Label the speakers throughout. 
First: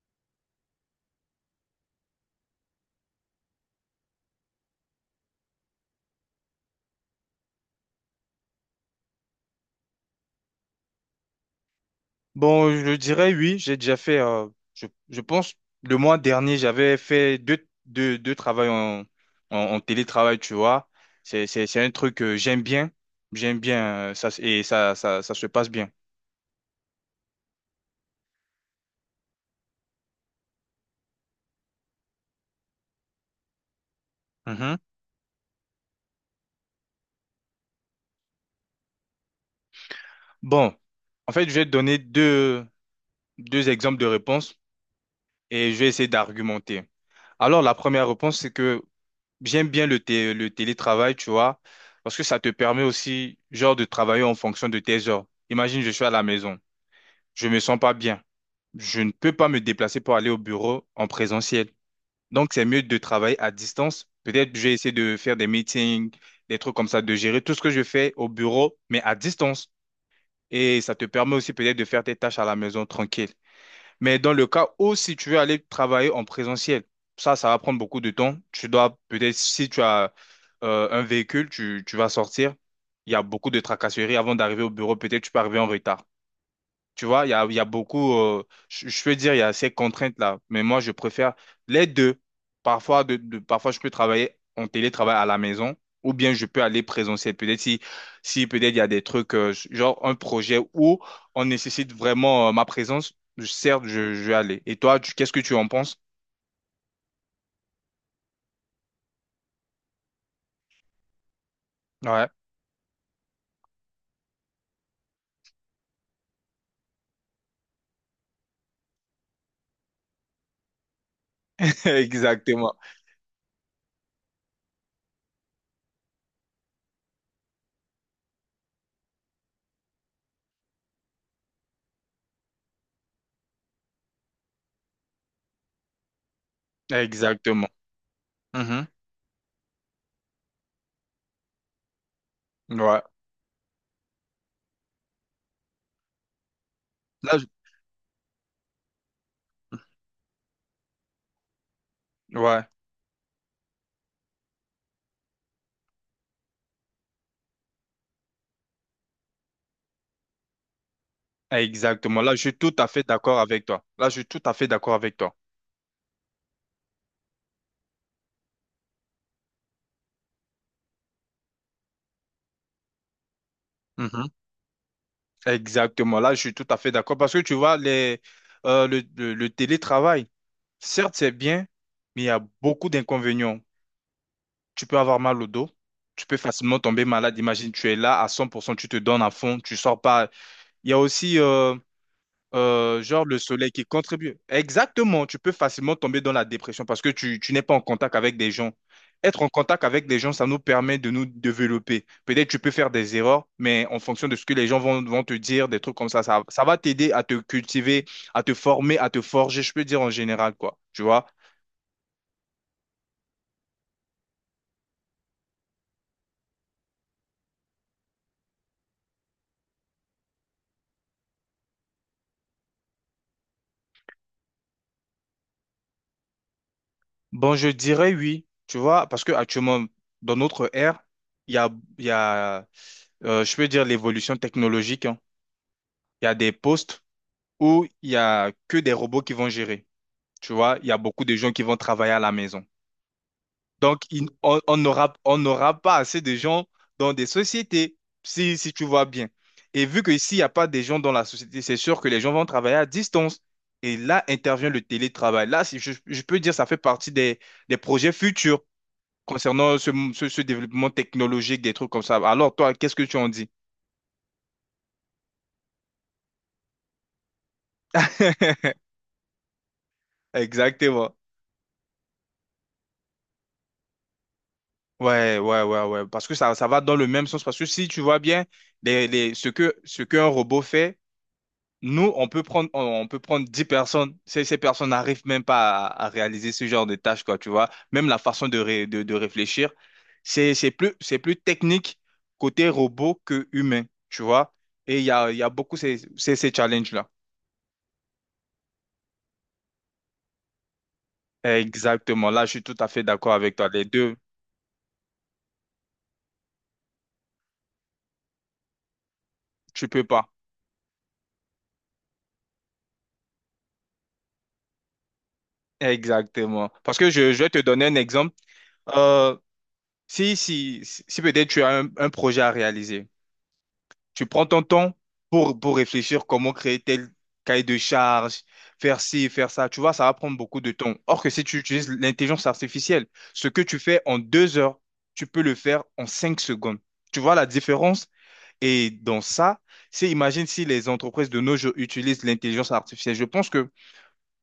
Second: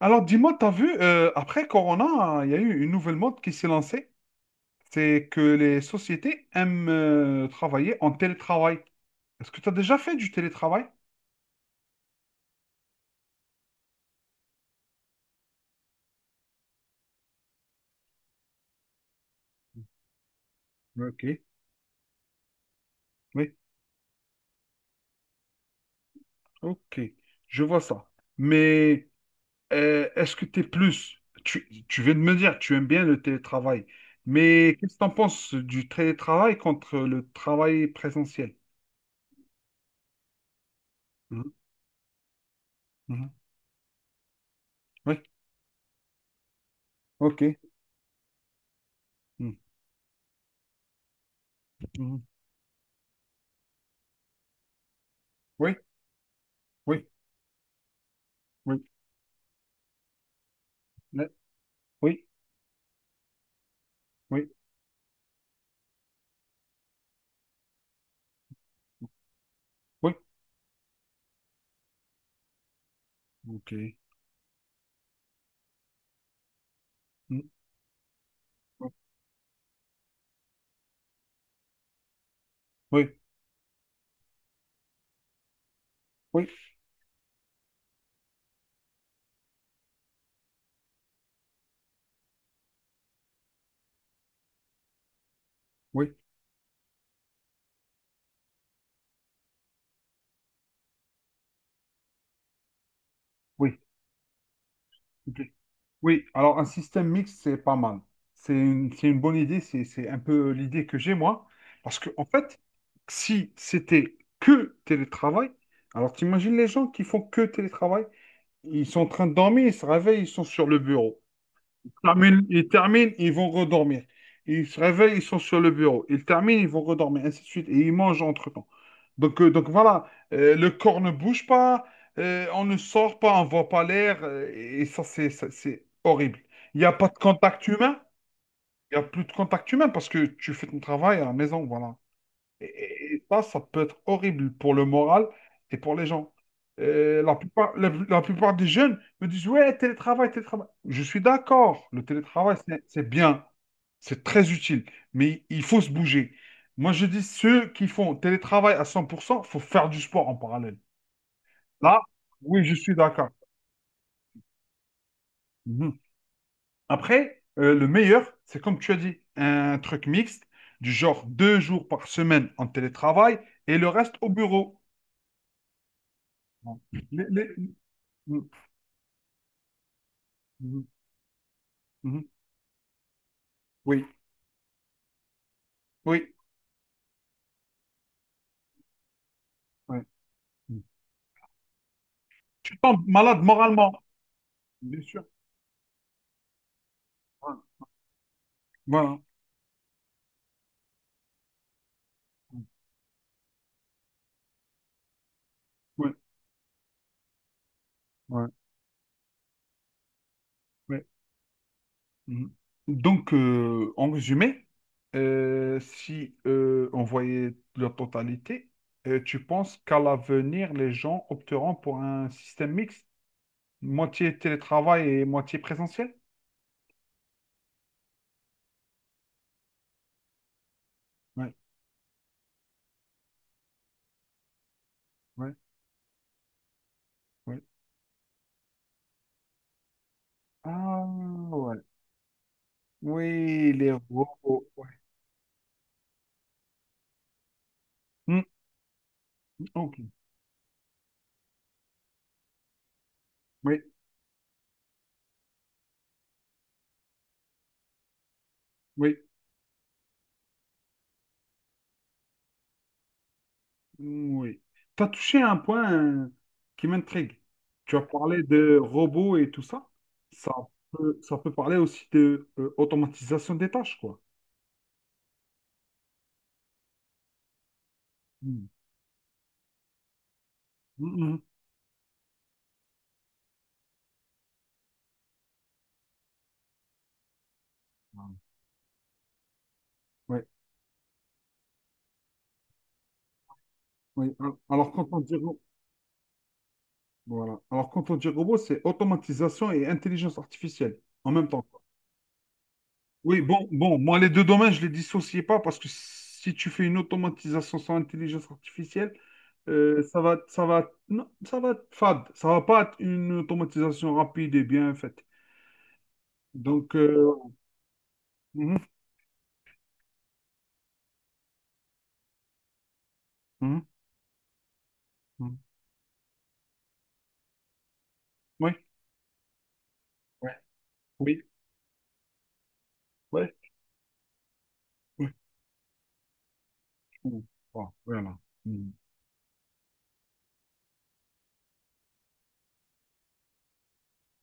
Speaker 1: Alors, dis-moi, t'as vu, après Corona, il y a eu une nouvelle mode qui s'est lancée. C'est que les sociétés aiment travailler en télétravail. Est-ce que tu as déjà fait du télétravail?
Speaker 2: Bon, je dirais oui, j'ai déjà fait, je pense, le mois dernier, j'avais fait deux travails en, en télétravail, tu vois.
Speaker 1: Ok.
Speaker 2: C'est, c'est un truc que j'aime bien,
Speaker 1: Oui,
Speaker 2: j'aime bien, ça, et ça se passe bien.
Speaker 1: ok, je vois ça. Mais est-ce que tu es plus, tu viens de me dire, tu aimes bien le télétravail, mais
Speaker 2: Mhm.
Speaker 1: qu'est-ce que tu en penses du télétravail contre le travail présentiel?
Speaker 2: Bon, en fait,
Speaker 1: Mhm,
Speaker 2: je vais te donner
Speaker 1: mhm.
Speaker 2: deux exemples de réponses
Speaker 1: Oui,
Speaker 2: et je vais essayer d'argumenter.
Speaker 1: ok.
Speaker 2: Alors, la première réponse, c'est que
Speaker 1: Mhm,
Speaker 2: j'aime bien le télétravail, tu vois, parce
Speaker 1: mhm.
Speaker 2: que ça te permet aussi, genre, de travailler en fonction de tes heures.
Speaker 1: Oui,
Speaker 2: Imagine, je suis à la maison.
Speaker 1: oui,
Speaker 2: Je me sens pas bien.
Speaker 1: oui,
Speaker 2: Je ne peux pas me déplacer pour aller au bureau en
Speaker 1: oui,
Speaker 2: présentiel.
Speaker 1: oui,
Speaker 2: Donc, c'est mieux de travailler à distance.
Speaker 1: oui,
Speaker 2: Peut-être je vais essayer de faire des meetings, des trucs comme ça, de gérer tout ce que je fais au bureau, mais à distance.
Speaker 1: oui.
Speaker 2: Et ça te permet aussi peut-être de faire tes tâches à la maison tranquille.
Speaker 1: Ok.
Speaker 2: Mais dans le cas où si tu veux aller travailler en présentiel, ça,
Speaker 1: Mm.
Speaker 2: ça va prendre beaucoup de temps. Tu dois peut-être, si tu as un véhicule, tu vas sortir. Il
Speaker 1: Oui,
Speaker 2: y a beaucoup de tracasseries avant d'arriver au bureau. Peut-être tu peux arriver en retard.
Speaker 1: oui,
Speaker 2: Tu vois, il y a beaucoup, je peux dire, il y a ces contraintes-là, mais moi, je préfère les deux. Parfois, parfois, je peux travailler en télétravail à la maison
Speaker 1: oui,
Speaker 2: ou bien je peux aller présentiel. Peut-être si peut-être il y a des trucs, genre un projet où on nécessite vraiment, ma présence,
Speaker 1: oui,
Speaker 2: certes, je vais aller. Et toi, qu'est-ce que
Speaker 1: ok.
Speaker 2: tu en penses?
Speaker 1: Oui, alors un système mixte, c'est pas mal. C'est une bonne idée, c'est un peu l'idée que j'ai moi. Parce que, en
Speaker 2: Ouais,
Speaker 1: fait, si c'était que télétravail, alors t'imagines les gens qui font que télétravail, ils sont en train de dormir, ils se réveillent, ils sont sur le bureau. Terminent, ils
Speaker 2: exactement.
Speaker 1: terminent, ils vont redormir. Ils se réveillent, ils sont sur le bureau. Ils terminent, ils vont redormir, ainsi de suite. Et ils mangent entre-temps. Donc voilà. Le corps ne bouge pas, on ne sort pas, on ne voit pas l'air. Et ça, c'est horrible. Il n'y a pas de contact
Speaker 2: Exactement.
Speaker 1: humain. Il n'y a plus de contact humain parce que tu fais ton travail à la maison, voilà.
Speaker 2: Mhm. Ouais.
Speaker 1: Et ça, ça peut être horrible pour le moral et pour les gens. Euh, la
Speaker 2: Là,
Speaker 1: plupart, la, la plupart des jeunes me disent, ouais, télétravail, télétravail. Je suis d'accord, le télétravail,
Speaker 2: ouais,
Speaker 1: c'est bien, c'est très utile, mais il faut se bouger. Moi, je dis, ceux qui font télétravail à 100%, il faut faire du sport en parallèle. Là,
Speaker 2: exactement. Là, je suis
Speaker 1: oui, je
Speaker 2: tout à
Speaker 1: suis
Speaker 2: fait
Speaker 1: d'accord.
Speaker 2: d'accord avec toi. Là, je suis tout à fait d'accord avec toi.
Speaker 1: Mhm. Après, le meilleur, c'est comme tu as dit, un truc mixte, du genre 2 jours par semaine en télétravail et le reste au bureau.
Speaker 2: Exactement, là je suis tout à
Speaker 1: Bon.
Speaker 2: fait d'accord
Speaker 1: Les,
Speaker 2: parce que
Speaker 1: les-
Speaker 2: tu vois,
Speaker 1: Mhm,
Speaker 2: le télétravail,
Speaker 1: mhm,
Speaker 2: certes c'est bien,
Speaker 1: mhm.
Speaker 2: mais il y a beaucoup d'inconvénients.
Speaker 1: Oui,
Speaker 2: Tu peux avoir mal au dos, tu
Speaker 1: oui,
Speaker 2: peux facilement tomber malade. Imagine, tu es là à 100%, tu te donnes à fond, tu sors
Speaker 1: ouais.
Speaker 2: pas.
Speaker 1: Mm.
Speaker 2: Il y a aussi,
Speaker 1: Tu tombes
Speaker 2: genre le
Speaker 1: malade
Speaker 2: soleil qui
Speaker 1: moralement,
Speaker 2: contribue.
Speaker 1: bien sûr.
Speaker 2: Exactement, tu peux facilement tomber dans la dépression parce que tu
Speaker 1: Ouais.
Speaker 2: n'es pas en contact avec des gens.
Speaker 1: Voilà.
Speaker 2: Être en contact avec des gens, ça nous permet de nous développer. Peut-être tu peux faire des erreurs, mais en fonction de ce que les gens vont te dire, des trucs comme
Speaker 1: Ouais,
Speaker 2: ça, ça va t'aider à te cultiver, à
Speaker 1: ouais,
Speaker 2: te former, à te forger, je peux dire en général, quoi. Tu
Speaker 1: ouais.
Speaker 2: vois?
Speaker 1: Mhm. Donc, en résumé, si on voyait la totalité, tu penses qu'à l'avenir, les gens opteront pour un système mixte, moitié télétravail et moitié présentiel?
Speaker 2: Bon, je dirais oui, tu vois, parce que actuellement, dans notre ère,
Speaker 1: Ouais,
Speaker 2: il y a, il y a je peux dire l'évolution technologique, hein.
Speaker 1: ouais,
Speaker 2: Il y a des postes
Speaker 1: ouais.
Speaker 2: où il y a que des robots qui vont gérer. Tu vois, il y a
Speaker 1: Ah,
Speaker 2: beaucoup de gens qui vont
Speaker 1: ouais.
Speaker 2: travailler à la maison.
Speaker 1: Oui, les
Speaker 2: Donc, il- on
Speaker 1: robots.
Speaker 2: on
Speaker 1: Ouais.
Speaker 2: n'aura on n'aura pas assez de gens dans des sociétés,
Speaker 1: Mm,
Speaker 2: si tu vois bien. Et
Speaker 1: ok.
Speaker 2: vu que s'il n'y a pas des gens dans la société, c'est sûr que les gens vont travailler à distance.
Speaker 1: Oui,
Speaker 2: Et là intervient le télétravail. Là, si je peux dire, ça fait partie des, projets futurs
Speaker 1: oui.
Speaker 2: concernant ce développement technologique, des trucs comme ça. Alors, toi, qu'est-ce que tu en dis?
Speaker 1: Oui. Tu as touché un point qui m'intrigue. Tu as parlé de robots et tout ça. Ça
Speaker 2: Exactement.
Speaker 1: ça peut parler aussi de automatisation des tâches, quoi.
Speaker 2: Ouais, ouais, ouais, ouais. Parce que ça va dans le même sens. Parce que si tu vois bien
Speaker 1: Mm.
Speaker 2: ce qu'un robot fait,
Speaker 1: Mm,
Speaker 2: nous, on peut prendre 10 personnes. Ces personnes n'arrivent même pas à réaliser ce genre de tâches, quoi, tu vois. Même la
Speaker 1: mm.
Speaker 2: façon de réfléchir,
Speaker 1: Ouais,
Speaker 2: c'est plus technique côté robot que humain, tu
Speaker 1: ouais. Al-
Speaker 2: vois.
Speaker 1: Alors,
Speaker 2: Et il
Speaker 1: quand
Speaker 2: y
Speaker 1: on
Speaker 2: a,
Speaker 1: dit,
Speaker 2: il y a
Speaker 1: ro-
Speaker 2: beaucoup ces challenges-là.
Speaker 1: voilà. Alors, quand on dit robot, c'est automatisation et intelligence artificielle en même temps.
Speaker 2: Exactement. Là, je suis tout à fait d'accord
Speaker 1: Oui,
Speaker 2: avec
Speaker 1: bon,
Speaker 2: toi. Les
Speaker 1: bon,
Speaker 2: deux,
Speaker 1: moi, les deux domaines, je les dissociais pas parce que si tu fais une automatisation sans intelligence artificielle,
Speaker 2: tu peux pas.
Speaker 1: non, ça va être fade. Ça va pas être une automatisation rapide et bien faite.
Speaker 2: Exactement.
Speaker 1: Donc,
Speaker 2: Parce que je,
Speaker 1: euh,
Speaker 2: je vais te donner un exemple.
Speaker 1: mhm,
Speaker 2: Euh, si peut-être tu as un projet à réaliser,
Speaker 1: mhm,
Speaker 2: tu prends ton temps
Speaker 1: mhm.
Speaker 2: pour réfléchir comment créer tel cahier de charge,
Speaker 1: Oui,
Speaker 2: faire ci, faire ça. Tu vois, ça va prendre
Speaker 1: ouais,
Speaker 2: beaucoup de temps. Or que
Speaker 1: oui,
Speaker 2: si tu utilises l'intelligence artificielle, ce
Speaker 1: ouais,
Speaker 2: que tu fais en 2 heures, tu
Speaker 1: oui,
Speaker 2: peux le faire en 5 secondes. Tu vois
Speaker 1: oui,
Speaker 2: la
Speaker 1: voilà.
Speaker 2: différence?
Speaker 1: Voilà.
Speaker 2: Et
Speaker 1: Mhm.
Speaker 2: dans ça, c'est imagine si les entreprises de nos jours utilisent l'intelligence artificielle. Je pense que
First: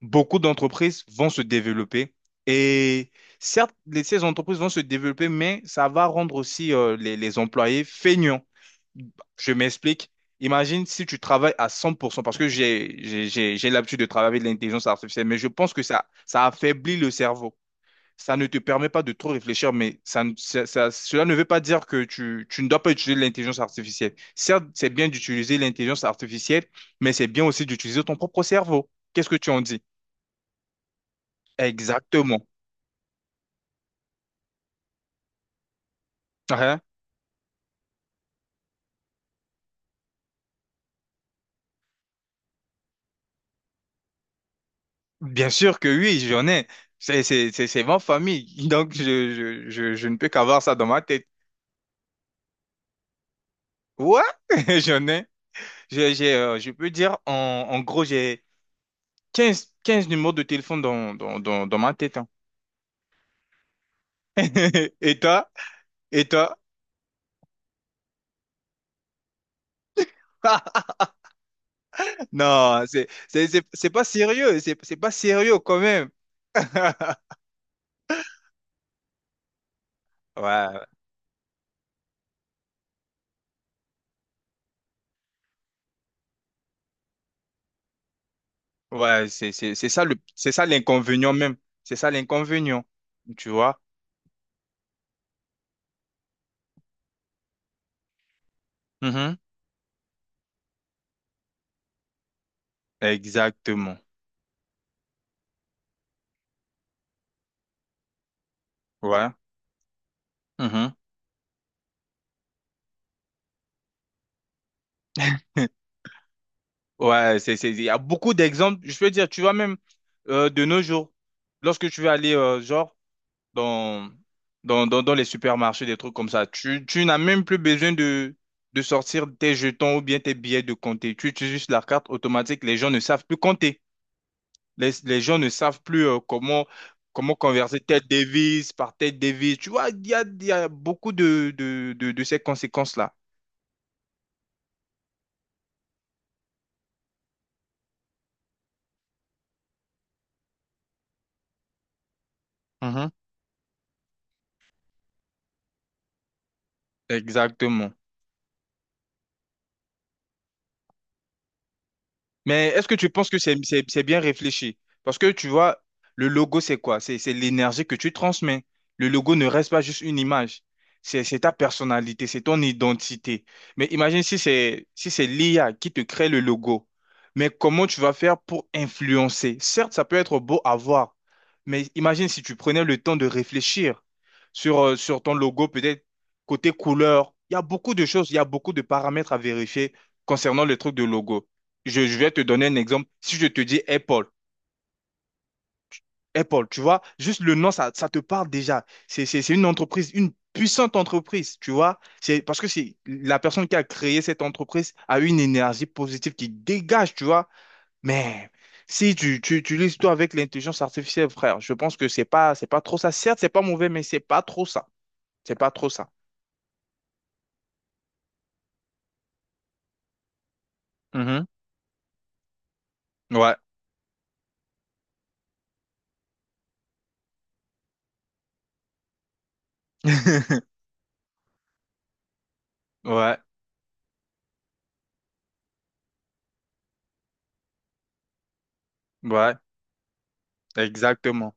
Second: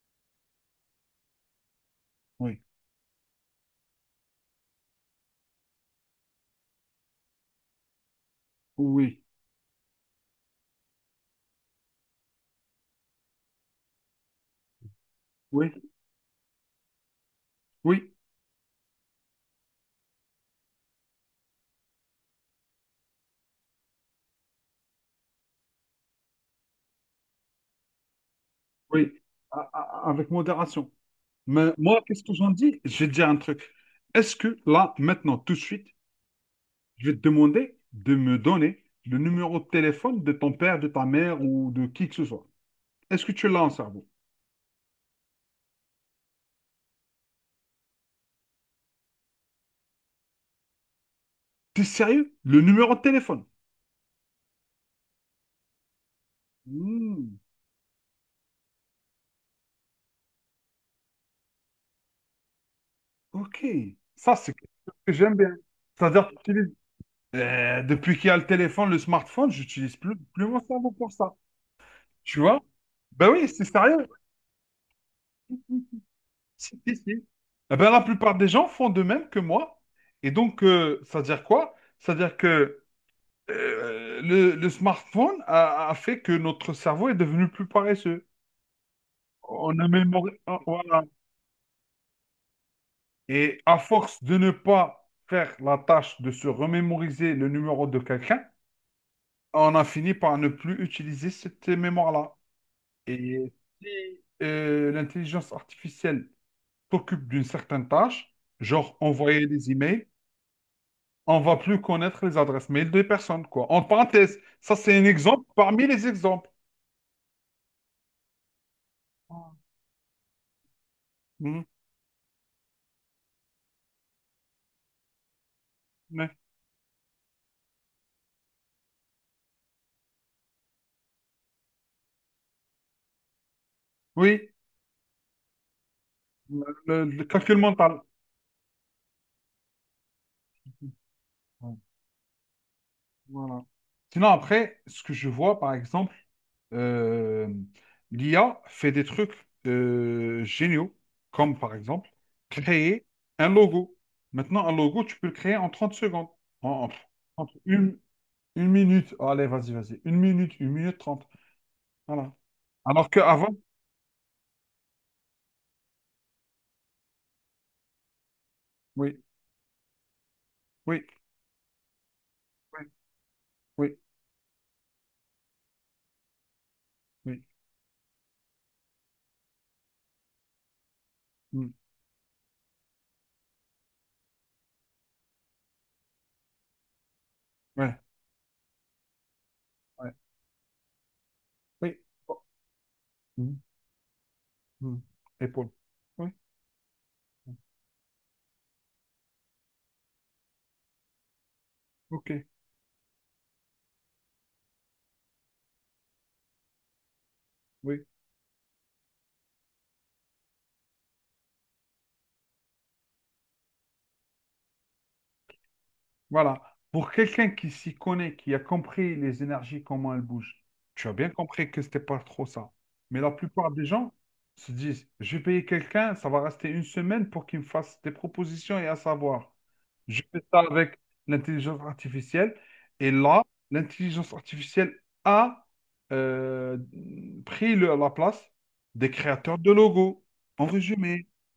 Speaker 2: beaucoup d'entreprises vont se développer.
Speaker 1: Oui,
Speaker 2: Et certes, ces entreprises vont se développer, mais ça va rendre aussi les employés feignants.
Speaker 1: oui,
Speaker 2: Je m'explique. Imagine si tu travailles à 100%, parce que j'ai l'habitude de travailler avec l'intelligence artificielle, mais je
Speaker 1: oui,
Speaker 2: pense que ça affaiblit le cerveau.
Speaker 1: oui,
Speaker 2: Ça ne te permet pas de trop réfléchir, mais ça, ne- ça- ça- cela ne veut pas dire que tu ne dois pas utiliser l'intelligence artificielle. Certes, c'est bien d'utiliser l'intelligence artificielle, mais c'est bien aussi d'utiliser ton propre cerveau.
Speaker 1: oui.
Speaker 2: Qu'est-ce que tu en dis?
Speaker 1: Avec modération. Mais moi, qu'est-ce que
Speaker 2: Exactement.
Speaker 1: j'en dis? Je vais te dire un truc. Est-ce que là, maintenant, tout de suite,
Speaker 2: Hein?
Speaker 1: je vais te demander de me donner le numéro de téléphone de ton père, de ta mère ou de qui que ce soit. Est-ce que tu l'as en cerveau?
Speaker 2: Bien sûr que oui, j'en ai. C'est ma famille. Donc, je ne peux qu'avoir ça dans ma tête.
Speaker 1: T'es sérieux? Le numéro de téléphone?
Speaker 2: Ouais, j'en ai. Je peux dire,
Speaker 1: Hmm,
Speaker 2: en gros, j'ai 15 numéros de téléphone dans ma tête, hein.
Speaker 1: ok. Ça, c'est quelque chose que
Speaker 2: Et
Speaker 1: j'aime
Speaker 2: toi?
Speaker 1: bien.
Speaker 2: Et
Speaker 1: C'est-à-dire que
Speaker 2: toi?
Speaker 1: j'utilise- Depuis qu'il y a le téléphone, le smartphone, j'utilise plus mon cerveau pour ça. Tu vois?
Speaker 2: Non,
Speaker 1: Ben oui, c'est
Speaker 2: c'est pas
Speaker 1: sérieux.
Speaker 2: sérieux. C'est pas sérieux quand même.
Speaker 1: Si, si, si. Eh ben, la plupart des gens font de même que moi. Et donc,
Speaker 2: Ouais,
Speaker 1: ça veut dire quoi? Ça veut dire que le smartphone a fait que notre cerveau est devenu plus paresseux.
Speaker 2: ouais,
Speaker 1: On a mémorisé.
Speaker 2: c'est ça
Speaker 1: Voilà.
Speaker 2: l'inconvénient même. C'est ça l'inconvénient. Tu
Speaker 1: Et à
Speaker 2: vois?
Speaker 1: force de ne pas faire la tâche de se remémoriser le numéro de quelqu'un,
Speaker 2: Mhm.
Speaker 1: on a fini par ne plus utiliser cette mémoire-là. Et
Speaker 2: Exactement.
Speaker 1: si l'intelligence artificielle s'occupe d'une certaine tâche, genre
Speaker 2: Ouais.
Speaker 1: envoyer des emails,
Speaker 2: Mhm.
Speaker 1: on va plus connaître les adresses mail des personnes, quoi. En parenthèse, ça c'est un exemple parmi les exemples.
Speaker 2: Ouais, il y a beaucoup d'exemples. Je peux dire, tu vois
Speaker 1: Ah.
Speaker 2: même de nos jours,
Speaker 1: Mhm.
Speaker 2: lorsque tu vas aller genre dans, dans les supermarchés, des trucs comme
Speaker 1: Mais-
Speaker 2: ça, tu n'as même plus besoin de sortir tes jetons ou bien tes billets de compter. Tu utilises juste la carte automatique. Les gens ne savent plus compter.
Speaker 1: Oui.
Speaker 2: Les gens ne savent plus comment,
Speaker 1: Le
Speaker 2: comment
Speaker 1: calcul
Speaker 2: converser
Speaker 1: mental.
Speaker 2: telle devise par telle devise. Tu vois, il y a beaucoup
Speaker 1: Ouais.
Speaker 2: de ces conséquences-là.
Speaker 1: Voilà. Sinon, après, ce que je vois, par exemple, euh, l'IA fait des trucs géniaux, comme par exemple créer
Speaker 2: Mhm.
Speaker 1: un logo. Maintenant, un logo, tu peux le créer en 30 secondes. En- en- Entre
Speaker 2: Exactement.
Speaker 1: une minute. Oh, allez, vas-y, vas-y. Une minute, 1 minute 30. Voilà.
Speaker 2: Mais est-ce que
Speaker 1: Alors
Speaker 2: tu penses que
Speaker 1: qu'avant,
Speaker 2: c'est bien réfléchi? Parce que tu vois, le logo, c'est quoi? C'est l'énergie que tu transmets. Le
Speaker 1: oui,
Speaker 2: logo ne reste pas juste une image.
Speaker 1: oui,
Speaker 2: C'est ta personnalité, c'est ton
Speaker 1: oui,
Speaker 2: identité. Mais
Speaker 1: oui,
Speaker 2: imagine si c'est l'IA qui te crée le logo.
Speaker 1: oui,
Speaker 2: Mais comment tu vas faire pour influencer? Certes, ça peut être beau à voir,
Speaker 1: hmm,
Speaker 2: mais imagine si tu prenais le temps de réfléchir sur ton logo, peut-être côté couleur. Il y a beaucoup
Speaker 1: ouais,
Speaker 2: de choses, il y a beaucoup de paramètres à vérifier
Speaker 1: ouais,
Speaker 2: concernant le truc de logo.
Speaker 1: oui.
Speaker 2: Je vais
Speaker 1: Oh,
Speaker 2: te donner un exemple. Si je
Speaker 1: hmm,
Speaker 2: te dis Apple,
Speaker 1: hmm. Épaule. Oui,
Speaker 2: Apple, tu vois, juste le nom, ça te parle déjà. C'est une entreprise, une puissante entreprise, tu vois.
Speaker 1: ok,
Speaker 2: C'est parce que c'est la personne qui a créé cette entreprise a une énergie positive qui dégage, tu vois.
Speaker 1: oui.
Speaker 2: Mais si tu utilises tout avec l'intelligence artificielle, frère, je pense que c'est pas trop ça. Certes, c'est pas mauvais, mais c'est pas trop ça. C'est pas trop ça.
Speaker 1: Voilà. Pour quelqu'un qui s'y connaît, qui a compris les énergies, comment elles bougent, tu as bien
Speaker 2: Mhm.
Speaker 1: compris que c'était pas trop ça. Mais la
Speaker 2: Ouais.
Speaker 1: plupart des gens se disent, je vais payer quelqu'un, ça va rester une semaine pour qu'il me fasse des propositions et à savoir. Je fais ça avec l'intelligence artificielle. Et
Speaker 2: Ouais,
Speaker 1: là, l'intelligence artificielle a euh, pris la place des
Speaker 2: ouais,
Speaker 1: créateurs de logos. En résumé,
Speaker 2: exactement.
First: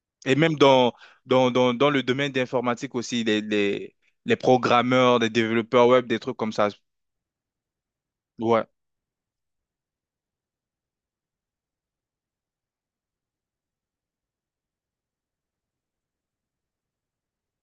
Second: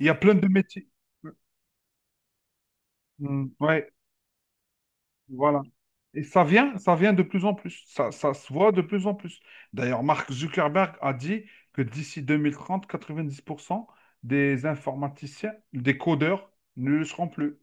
Speaker 1: il y a plein
Speaker 2: Et
Speaker 1: de
Speaker 2: même
Speaker 1: métiers.
Speaker 2: dans le domaine d'informatique aussi,
Speaker 1: Mm, ouais.
Speaker 2: les programmeurs, les
Speaker 1: Voilà.
Speaker 2: développeurs web, des
Speaker 1: Et
Speaker 2: trucs comme ça.
Speaker 1: ça vient de plus en plus. Ça se
Speaker 2: Ouais,
Speaker 1: voit de plus en plus. D'ailleurs, Mark Zuckerberg a dit que d'ici 2030 90% des informaticiens, des codeurs ne le seront plus.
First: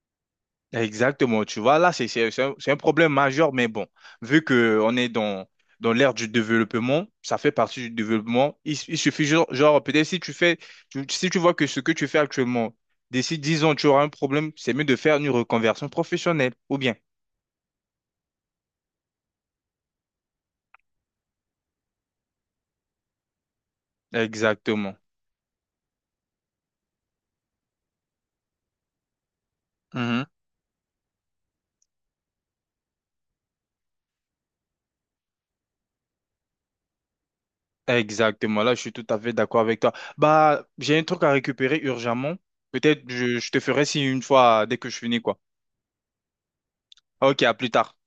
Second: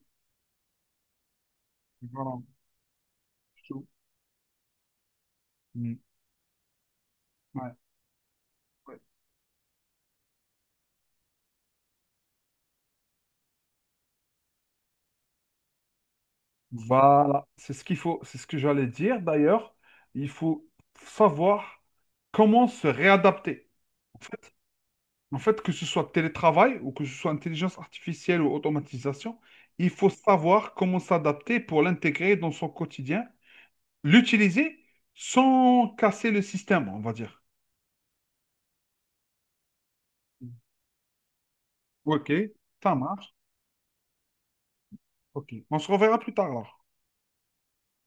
Speaker 2: exactement. Tu vois, là,
Speaker 1: Voilà.
Speaker 2: c'est un problème majeur,
Speaker 1: C'est
Speaker 2: mais
Speaker 1: tout.
Speaker 2: bon, vu qu'on est dans
Speaker 1: Mm.
Speaker 2: l'ère du développement, ça fait
Speaker 1: Ouais.
Speaker 2: partie du développement. Il
Speaker 1: Ouais.
Speaker 2: suffit, genre, peut-être si tu vois que ce que tu fais actuellement, d'ici 10 ans, tu auras un problème, c'est mieux de faire une reconversion professionnelle, ou bien.
Speaker 1: Voilà. C'est ce qu'il faut. C'est ce que j'allais dire. D'ailleurs, il faut savoir comment se réadapter.
Speaker 2: Exactement.
Speaker 1: En fait, que ce soit télétravail ou que ce soit intelligence artificielle ou automatisation, il faut savoir comment s'adapter pour l'intégrer dans son quotidien, l'utiliser sans casser le système, on va dire.
Speaker 2: Exactement, là je suis tout à fait d'accord avec toi. Bah, j'ai un truc à récupérer
Speaker 1: Ok,
Speaker 2: urgemment.
Speaker 1: ça
Speaker 2: Peut-être
Speaker 1: marche.
Speaker 2: je te ferai si une fois dès que je finis quoi.
Speaker 1: Ok, on se reverra plus tard alors.
Speaker 2: Ok, à plus tard.